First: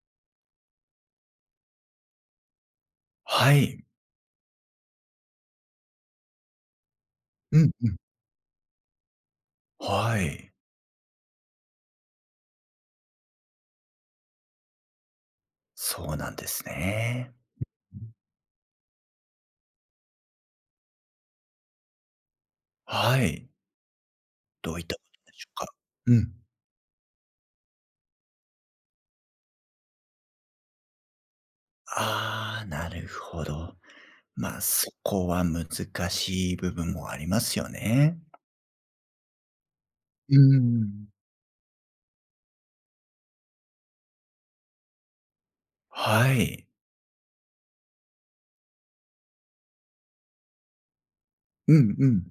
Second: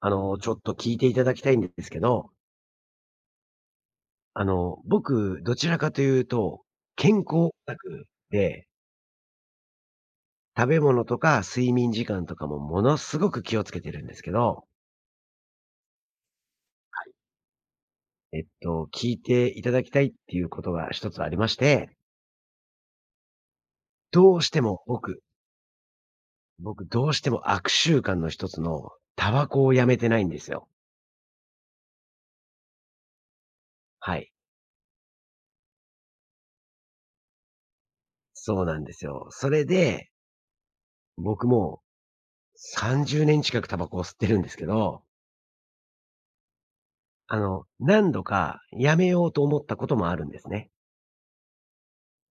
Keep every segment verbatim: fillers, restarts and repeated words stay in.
あの、ちょっと聞いていただきたいんですけど、はい。あの、僕、どちらかというと、健康オうんタうん。クで、はい。食べ物とか睡眠時間とかもものすごく気をつけてるんですけど、そうなんですね。えっと、聞いていただきたいっていうことが一つありまして、はい。どうしてどうもいったこ僕、とでしょうか？うん。僕どうしても悪習慣の一つのタバコをやめてないんですよ。ああ、なるほど。はい。ま、あそこは難しい部分もありますよね。そうなんですよ。それで、うん。僕もうさんじゅうねん近くタバコを吸ってるんですけど、はい。あの、何度かやめようと思ったこともあるんですね。うんうん。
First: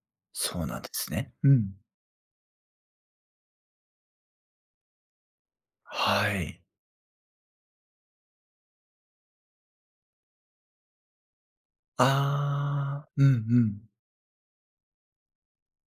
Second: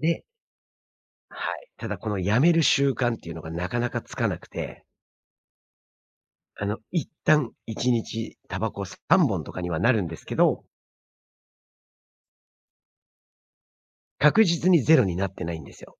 で、そうなんですね。うはい。ん。ただこのやめる習慣っていうのがなかなかつかなくて、はい。あの、一旦いちにちタバコさんぼんとかにはなるんですけど、ああ、うんうん。確実にゼロになってないんですよ。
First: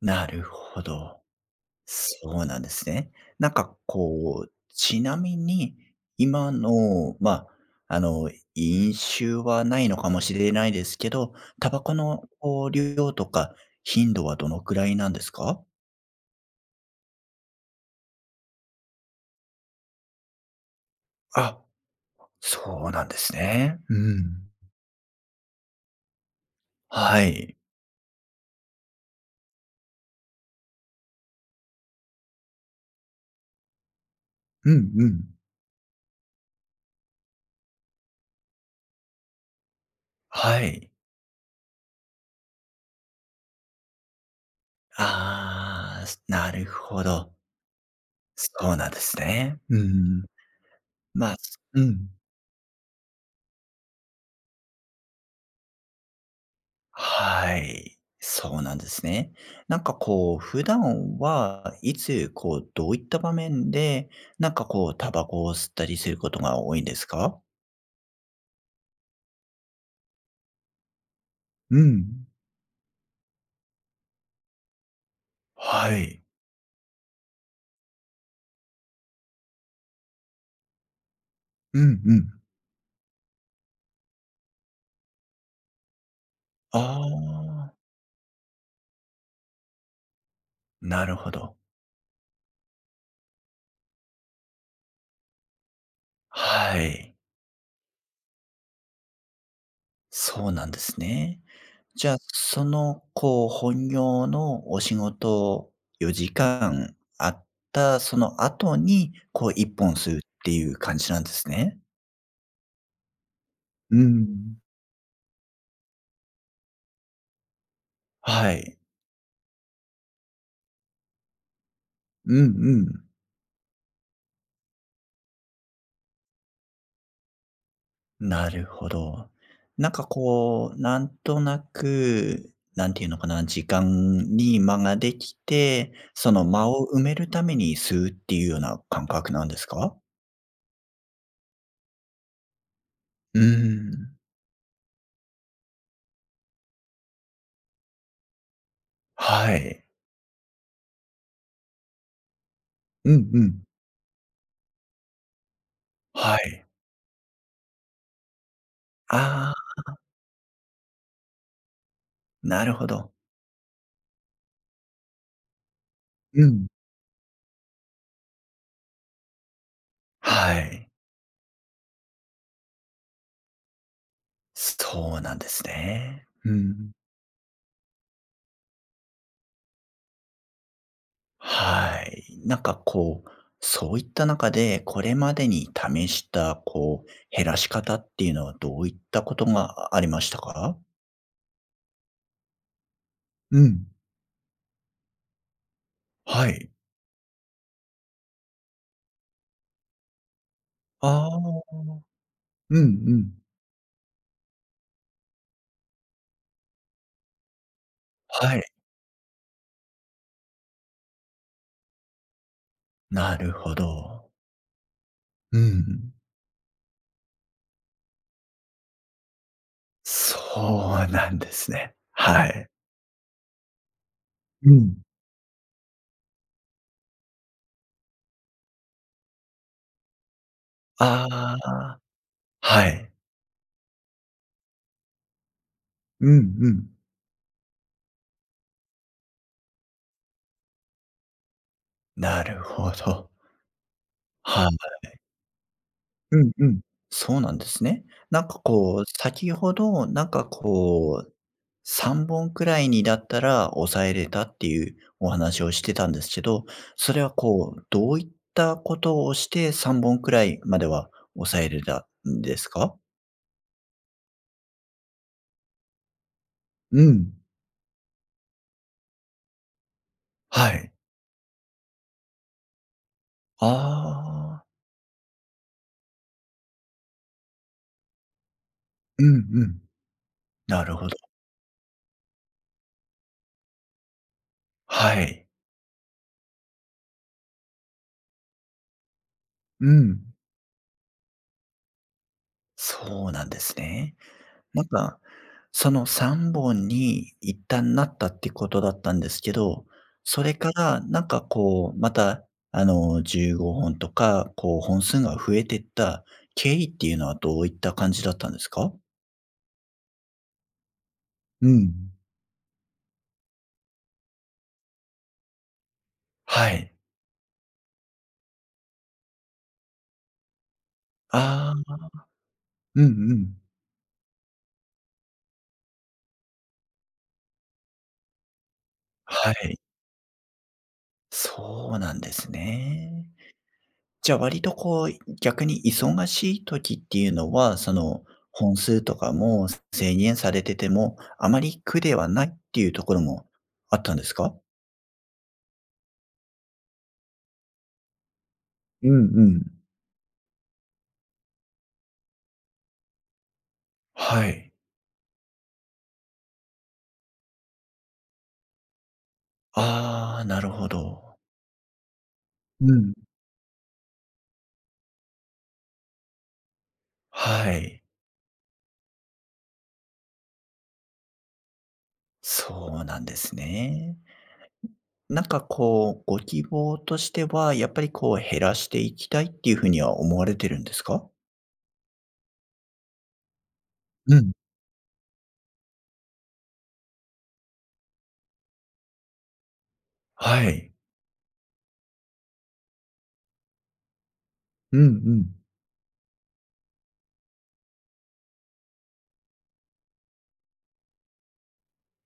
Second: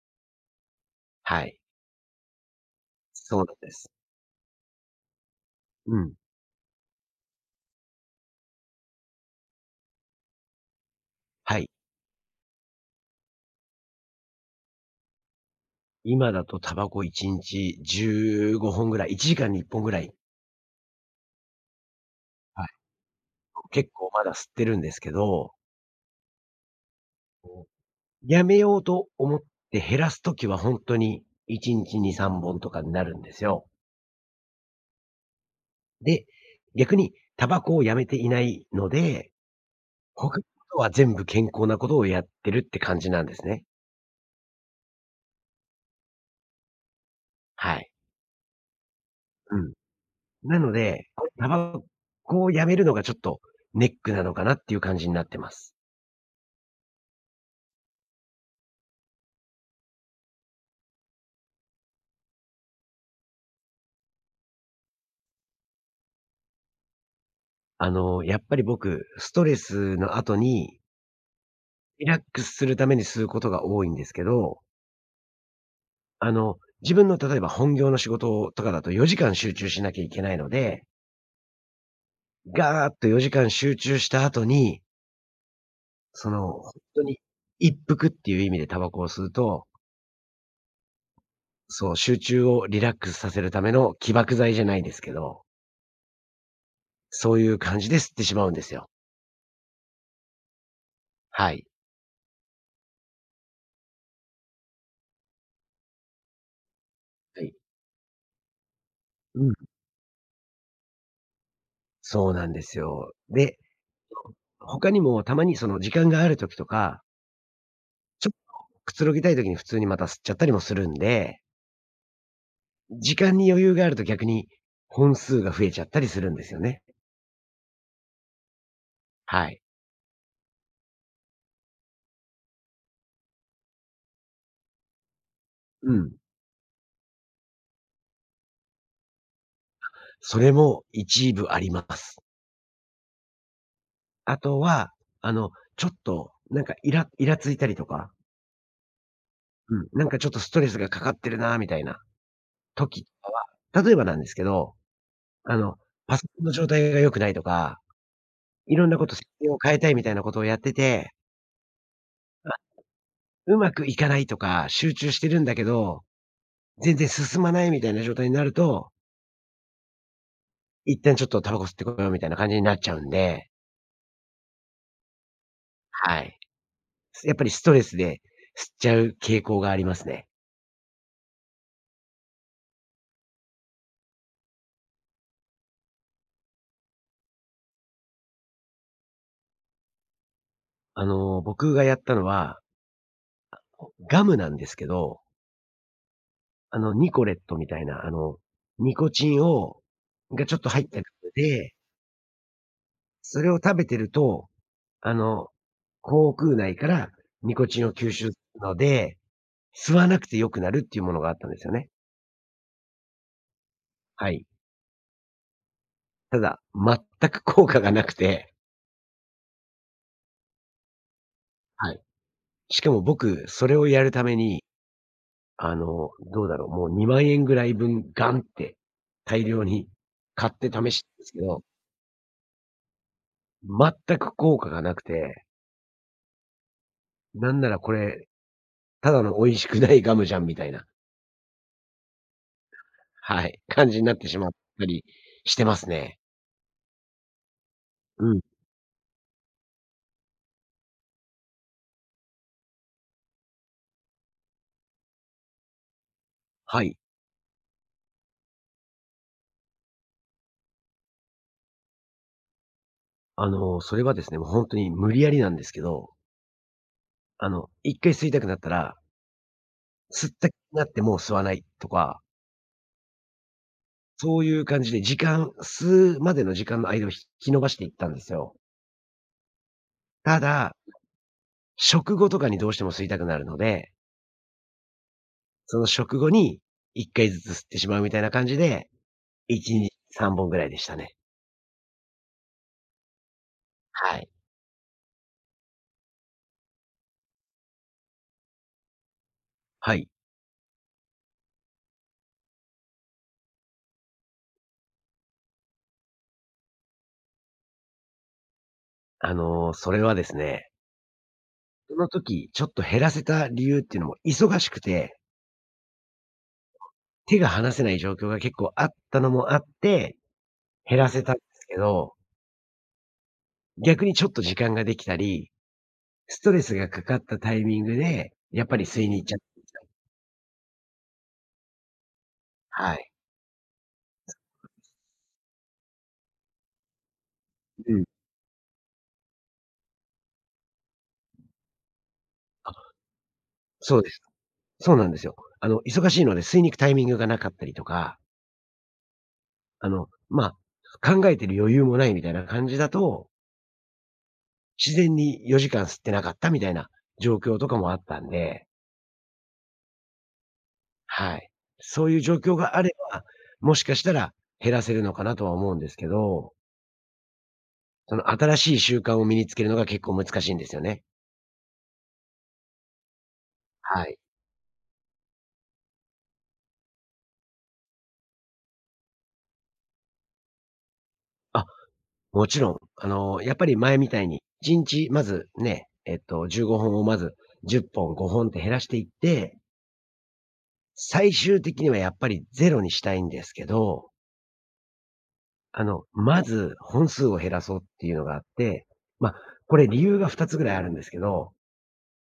なるほど。はい。そうなんですね。そうななんんでかす。こう、ちなみに、うん。今の、まあ、あの、飲酒はないのかもしれないですけど、はい。タバコのこう量とか頻度はどのくらいなんですか？今だとタバコいちにちじゅうごほんぐらい、いちじかんにいっぽんぐらい、あ、そはい、うなんですね。結う構まだん。吸ってるんですけど、はい。やめようと思って減らすときは本当にいちにちに、さんぼんとかになるんですよ。うんうん。で、逆にタバコをやめていないので、他のはことはい。全部健康なことをやってるって感じなんですね。ああ、なるほど。はい。そうなんですうね。ん。うんうん。なので、まあ、タバうん。コをやめるのがちょっとネックなのかなっていう感じになってます。はい。そうなんですね。なんかこう、普段はいつ、こう、どういった場面で、なんかこう、タバコを吸ったりすることが多いんですか？あの、やっぱり僕、ストレスの後にうリラッん。クスするために吸うことが多いんですけど、はい。あの、自分の例えば本業の仕事とかだとよじかん集中しなきゃいけないので、うんうん。ガーッとよじかん集中した後に、その、ほんあとにあ、一服っていう意味でタバコを吸うと、なるほど。そう、集中をリラックスさせるための起爆剤じゃないですけど、はい。そういう感じで吸ってしまうんですよ。そうなんですね。はい。じゃあ、その、こう、本業のお仕事よじかんあはっい。たその後に、うこん。う、いっぽん吸うっていう感じなんですね？そうなんですよ。で、うん。他にもたまにその時間がある時とか、ちょっはい。とくつろぎたい時に普通にまた吸っちゃったりもするんで、うんうん。時間に余裕があると逆に本数が増えちゃったりするんですよね。なるほど。はい。なんかこう、なんとなく、なんていうのかな、時間に間ができうて、ん。その間を埋めるために吸うっていうような感覚なんですか？それも一部あります。うーん。あとは、あの、ちょっと、なんかイライラついたりとか、はうい。ん、なんかちょっとストレスがかかってるなみたいな時とうんかうん。は、例えばなんですけど、あの、パソはコンのい。状態が良くないとか、いろんなこと設定あを変えあ、たいみたいなことをやってて、なるほど。うまくいかないとか、集中してるんだけど、うん。全然進まないみたいな状態になると、はい。一旦ちょっとタバコ吸ってこようみたいな感じになっちゃうんで、そうなんですはね。い。うん。やっぱりストレスで吸っちゃう傾向がありますね。はい。なんかこう、そういった中で、これまでに試した、こう、減らし方っていうのはどういったことがありましたか？あの、僕がやったのは、うん。ガムなんですけど、はい。あの、ニコレットみたいな、あの、ニコチンをがちょっと入ったやあつで、あ。うんうん。それを食べてると、あの、口腔内からニコチンを吸収するはい、ので、吸わなくて良くなるっていうものがあったんですよね。なるほど。はい。うん。ただ、全く効果がなくて、そうなんですはね。い。はい。しかも僕、それをやるためにうん。あの、どうだろう、もうにまん円ぐらい分ガンって大量に買って試したんであすけど、あ、はい。全く効果がなくて、うんうん。なんならこれ、ただの美味しくないガムじゃんみたいな、なるほど。はい、感じになってしまっはたい。りしてますね。うんうん。そうなんですね。うん、なんかこう、先ほど、なんかこうさんぼんくらいにだったら抑えれたっていうお話をしてたんですけど、はい。それはこう、どういったことをしてさんぼんくらいまでは抑えれたんですか？あの、それはですね、もう本当に無理やりなんですけど、うん。あの、いっかい吸いたくなったら、吸った気にはなっい。てもう吸わないとか、そういあうあ。感じで時間吸うまでの時間の間を引き延ばしていったんですよ。うんうん。ただ、なるほど。食後とかにどうしても吸いたくなるので、はい。その食後にいっかいずつ吸ってしまうみたいな感じで、いちにちうん。さんぼんぐらいでしたね。そうなんですね。はい。なんか、そのさんぼんに一旦なったってことだったんですけど、はい。それからなんかこう、また、あの、じゅうごほんとか、こう本数が増えてった経緯っていうのはどういった感じだったんですか？あの、それはですね、うそのん。時ちょっと減らせた理由っていうのも忙しくて、はい。手が離せない状況が結構あったのもあって、減らせたんですあけあ。ど、うんうん。逆にちょっと時間ができたり、ストレスがかかったタイミングで、やっぱり吸いに行っちゃ、はい。そうなんですはい。ね。じゃあ割とこう、逆に忙しい時っていうのは、うそん。の、本数とかも制限されてても、あまり苦ではないっていあ、うところもあそうっでたんす。ですか？そうなんですよ。あの、忙しいので吸いに行くタイミングがなかったりとか、うんうん。あの、まあ、考えてる余裕もないみたいな感じだと、はい。自然によじかん吸ってなかったみたいな状況とかもあったんで、ああ、なるほはど。い。そういう状況があれうん。ば、もしかしたら減らせるのかなとは思うんですけど、はい。その新しい習慣を身につけるのが結構難しいんですよね。そうなんですはね。い。なんかこう、ご希望としては、やっぱりこう減らしていきたいっていうふうには思われてるんですか？あ、もちろん、あの、やっぱり前みたいうに、ん。いちにちまずね、えっと、じゅうごほんをまずじゅっぽん、ごほんって減らしていって、はい。最終的にはやっぱりゼロにしたいんですけど、うんうん。あの、まず本数を減らそうっていうのがあって、まあ、これ理由がふたつぐらいあるんですけど、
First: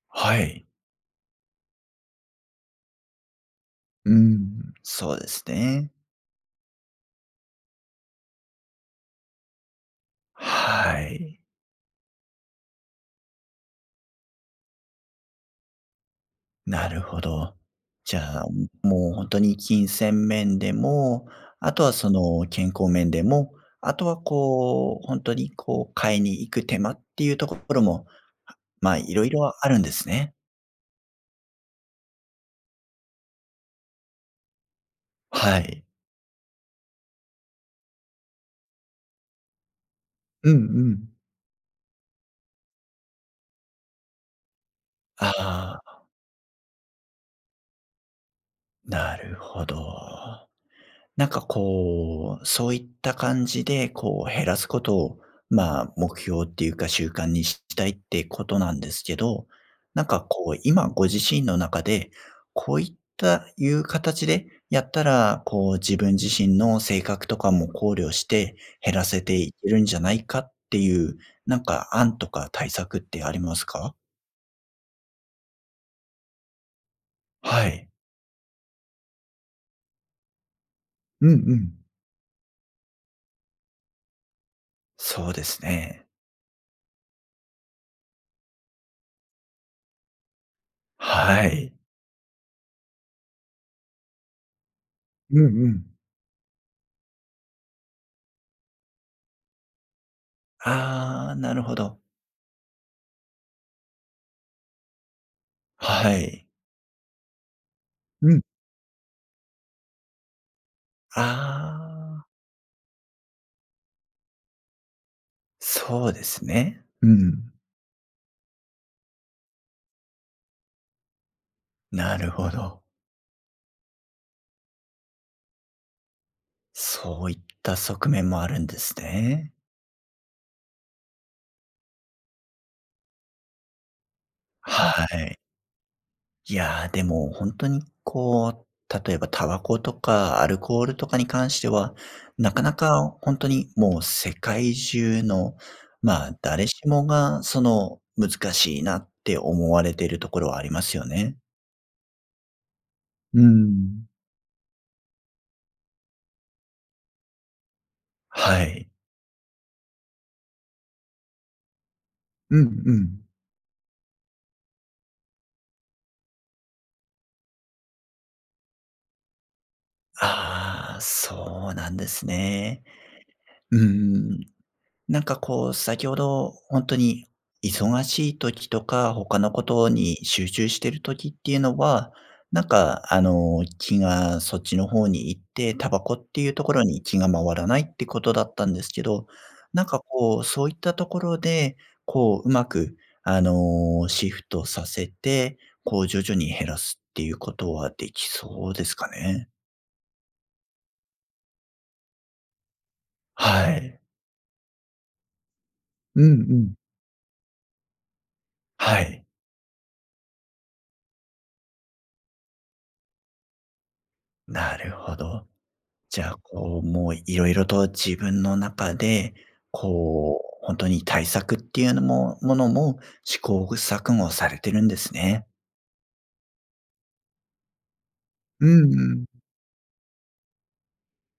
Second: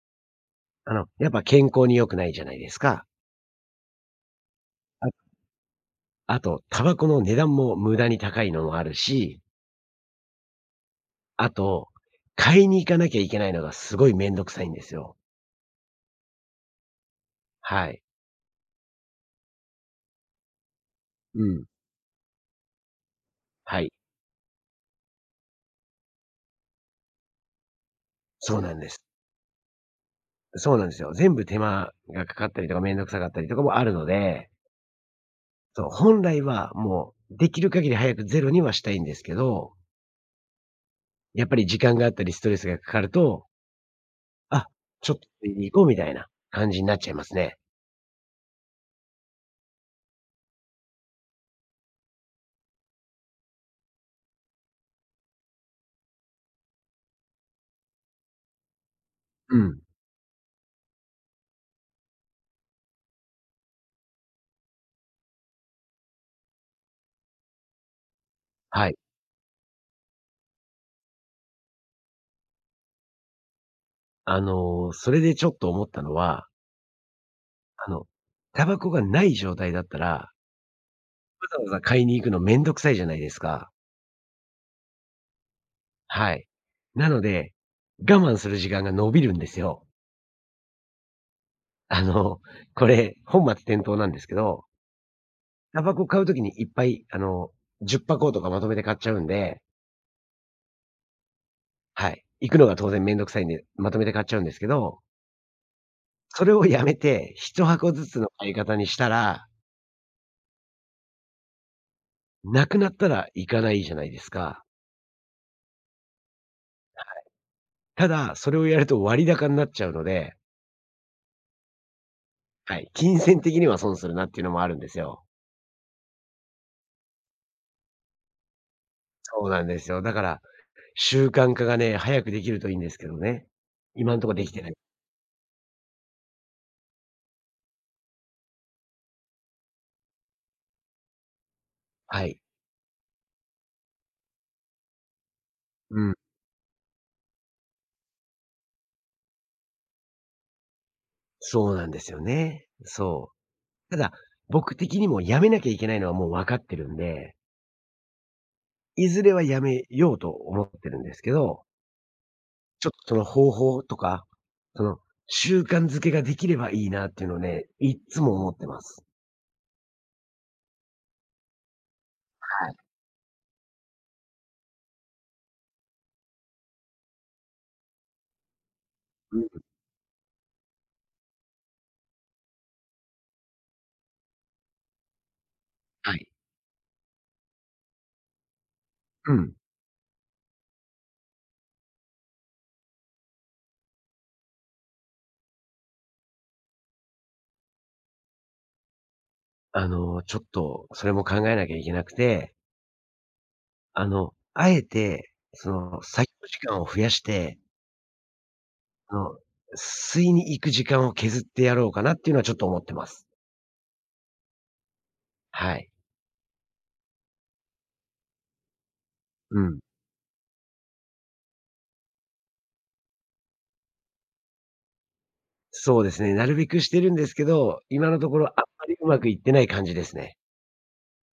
はい。あの、やっぱ健康に良くないじゃないですか。うん。そうあですね。あと、タバコの値段も無駄に高いのもあるし、はい。あと、買いに行かなきゃいけないのがすごいめんどくさいんですよ。なるほど。はい。じゃあ、もう本当に金銭面でも、うん。あとはその健康面でも、はい。あとはこう、本当にこう買いに行く手間っていうところも、そうなんでまあ、す。いろいろあるんですね。そうなんですよ。全部手間がかかったりとかめんどくさかったりとかもあるので、はい。そう、本来はもうできる限り早くゼロにはしたいんですけど、うんうん。やっぱり時間があったりストレスがかかると、あ、ちょっと取りに行あこうみあ、たいな感じになっちゃいますね。なるほど。なんかこう、そういった感じで、こう減らすことを、まあ、目標っていうか習慣にしたいってことなんですけど、うん。なんかこう、今ご自身の中で、こういったいう形でやったら、こう自分自身の性格とかも考慮しては減い。らせていけるんじゃないかっていう、なんか案とか対策ってありますか？あの、それでちょっと思ったのは、はい。あの、タバコがない状態だったら、うんうわざわん。ざ買いに行くのめんどくさいじゃないですか。そうですね。はい。なので、我慢する時間が伸びるんですよ。はい。あの、これ、本末転倒なんですけど、うんうタん。バコ買うときにいっぱい、あの、じゅっ箱とかまとめて買っちゃうんで、ああ、なるほど。はい。行くのが当然めんどくさいんで、まとめて買っちゃうんですけど、はそい。れをやめて、ひと箱ずつのうん。買い方にしたらああ、なくなったら行かないじゃないですか。そうですね。うん。ただ、それをやると割高になっちゃうので、なるほはど。い、金銭的には損するなっていうのもあるんですよ。そういった側面もあるんですそうね。なんですよ。だから、習慣化がね、早くできるといいんですけどね。今んとこできてない。はい。い。やや、でも本当にこう、例えばタバコとかアルコールとかに関しては、はい。なかなか本当にもう世界中の、うん。まあ、誰しもがその、難しいなって思われているところはありますよね。そうなんですよね。そうーう。たん。だ、僕的にもやめなきゃいけないのはもう分かってるんで、はい。いずれはやめようと思ってるんですけど、うんちょっうとそん。の方法とか、その習慣づけができればいいなっていうのをね、いっつも思ってます。ああ、そうなんですはい。ね。うんんなんかこう、先ほど本当に忙しい時とか、他うん、のことに集中してる時っていうのは、なんかあの、気がそっちの方に行って、タバコはっい。ていうところに気が回らないってことだったんですけど、うん。なんかこう、そういったところで、こう、うまくあの、シフトさせて、こう徐々に減らすっていうことはできそうですかね？あの、ちょっとそれも考えなきゃいけなくて、はい。あの、あえて、その、う作んう業時ん。間を増やして、はそい、の、吸いに行く時間を削ってやろうかなっていうのはちょっと思ってます。なるほど。はい。じゃあ、こう、もういろいろと自分の中で、うん。こう、本当に対策っていうのもものも試行錯誤されてるんですね。そうですね、なるべくしてるんですけど、今のところあんうんまりううまん。くいってない感じですね。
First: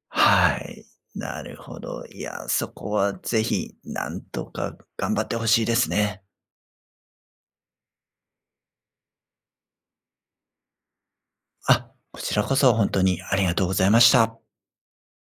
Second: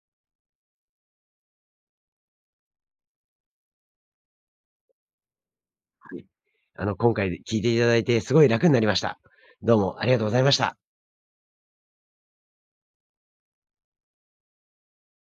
はい、なるほど。いや、そこはぜひなんとか頑張ってほしいですはね。い。あの、今回聞いていただいてすごい楽になりました。どうもありがとうございました。あ、こちらこそ本当にありがとうございました。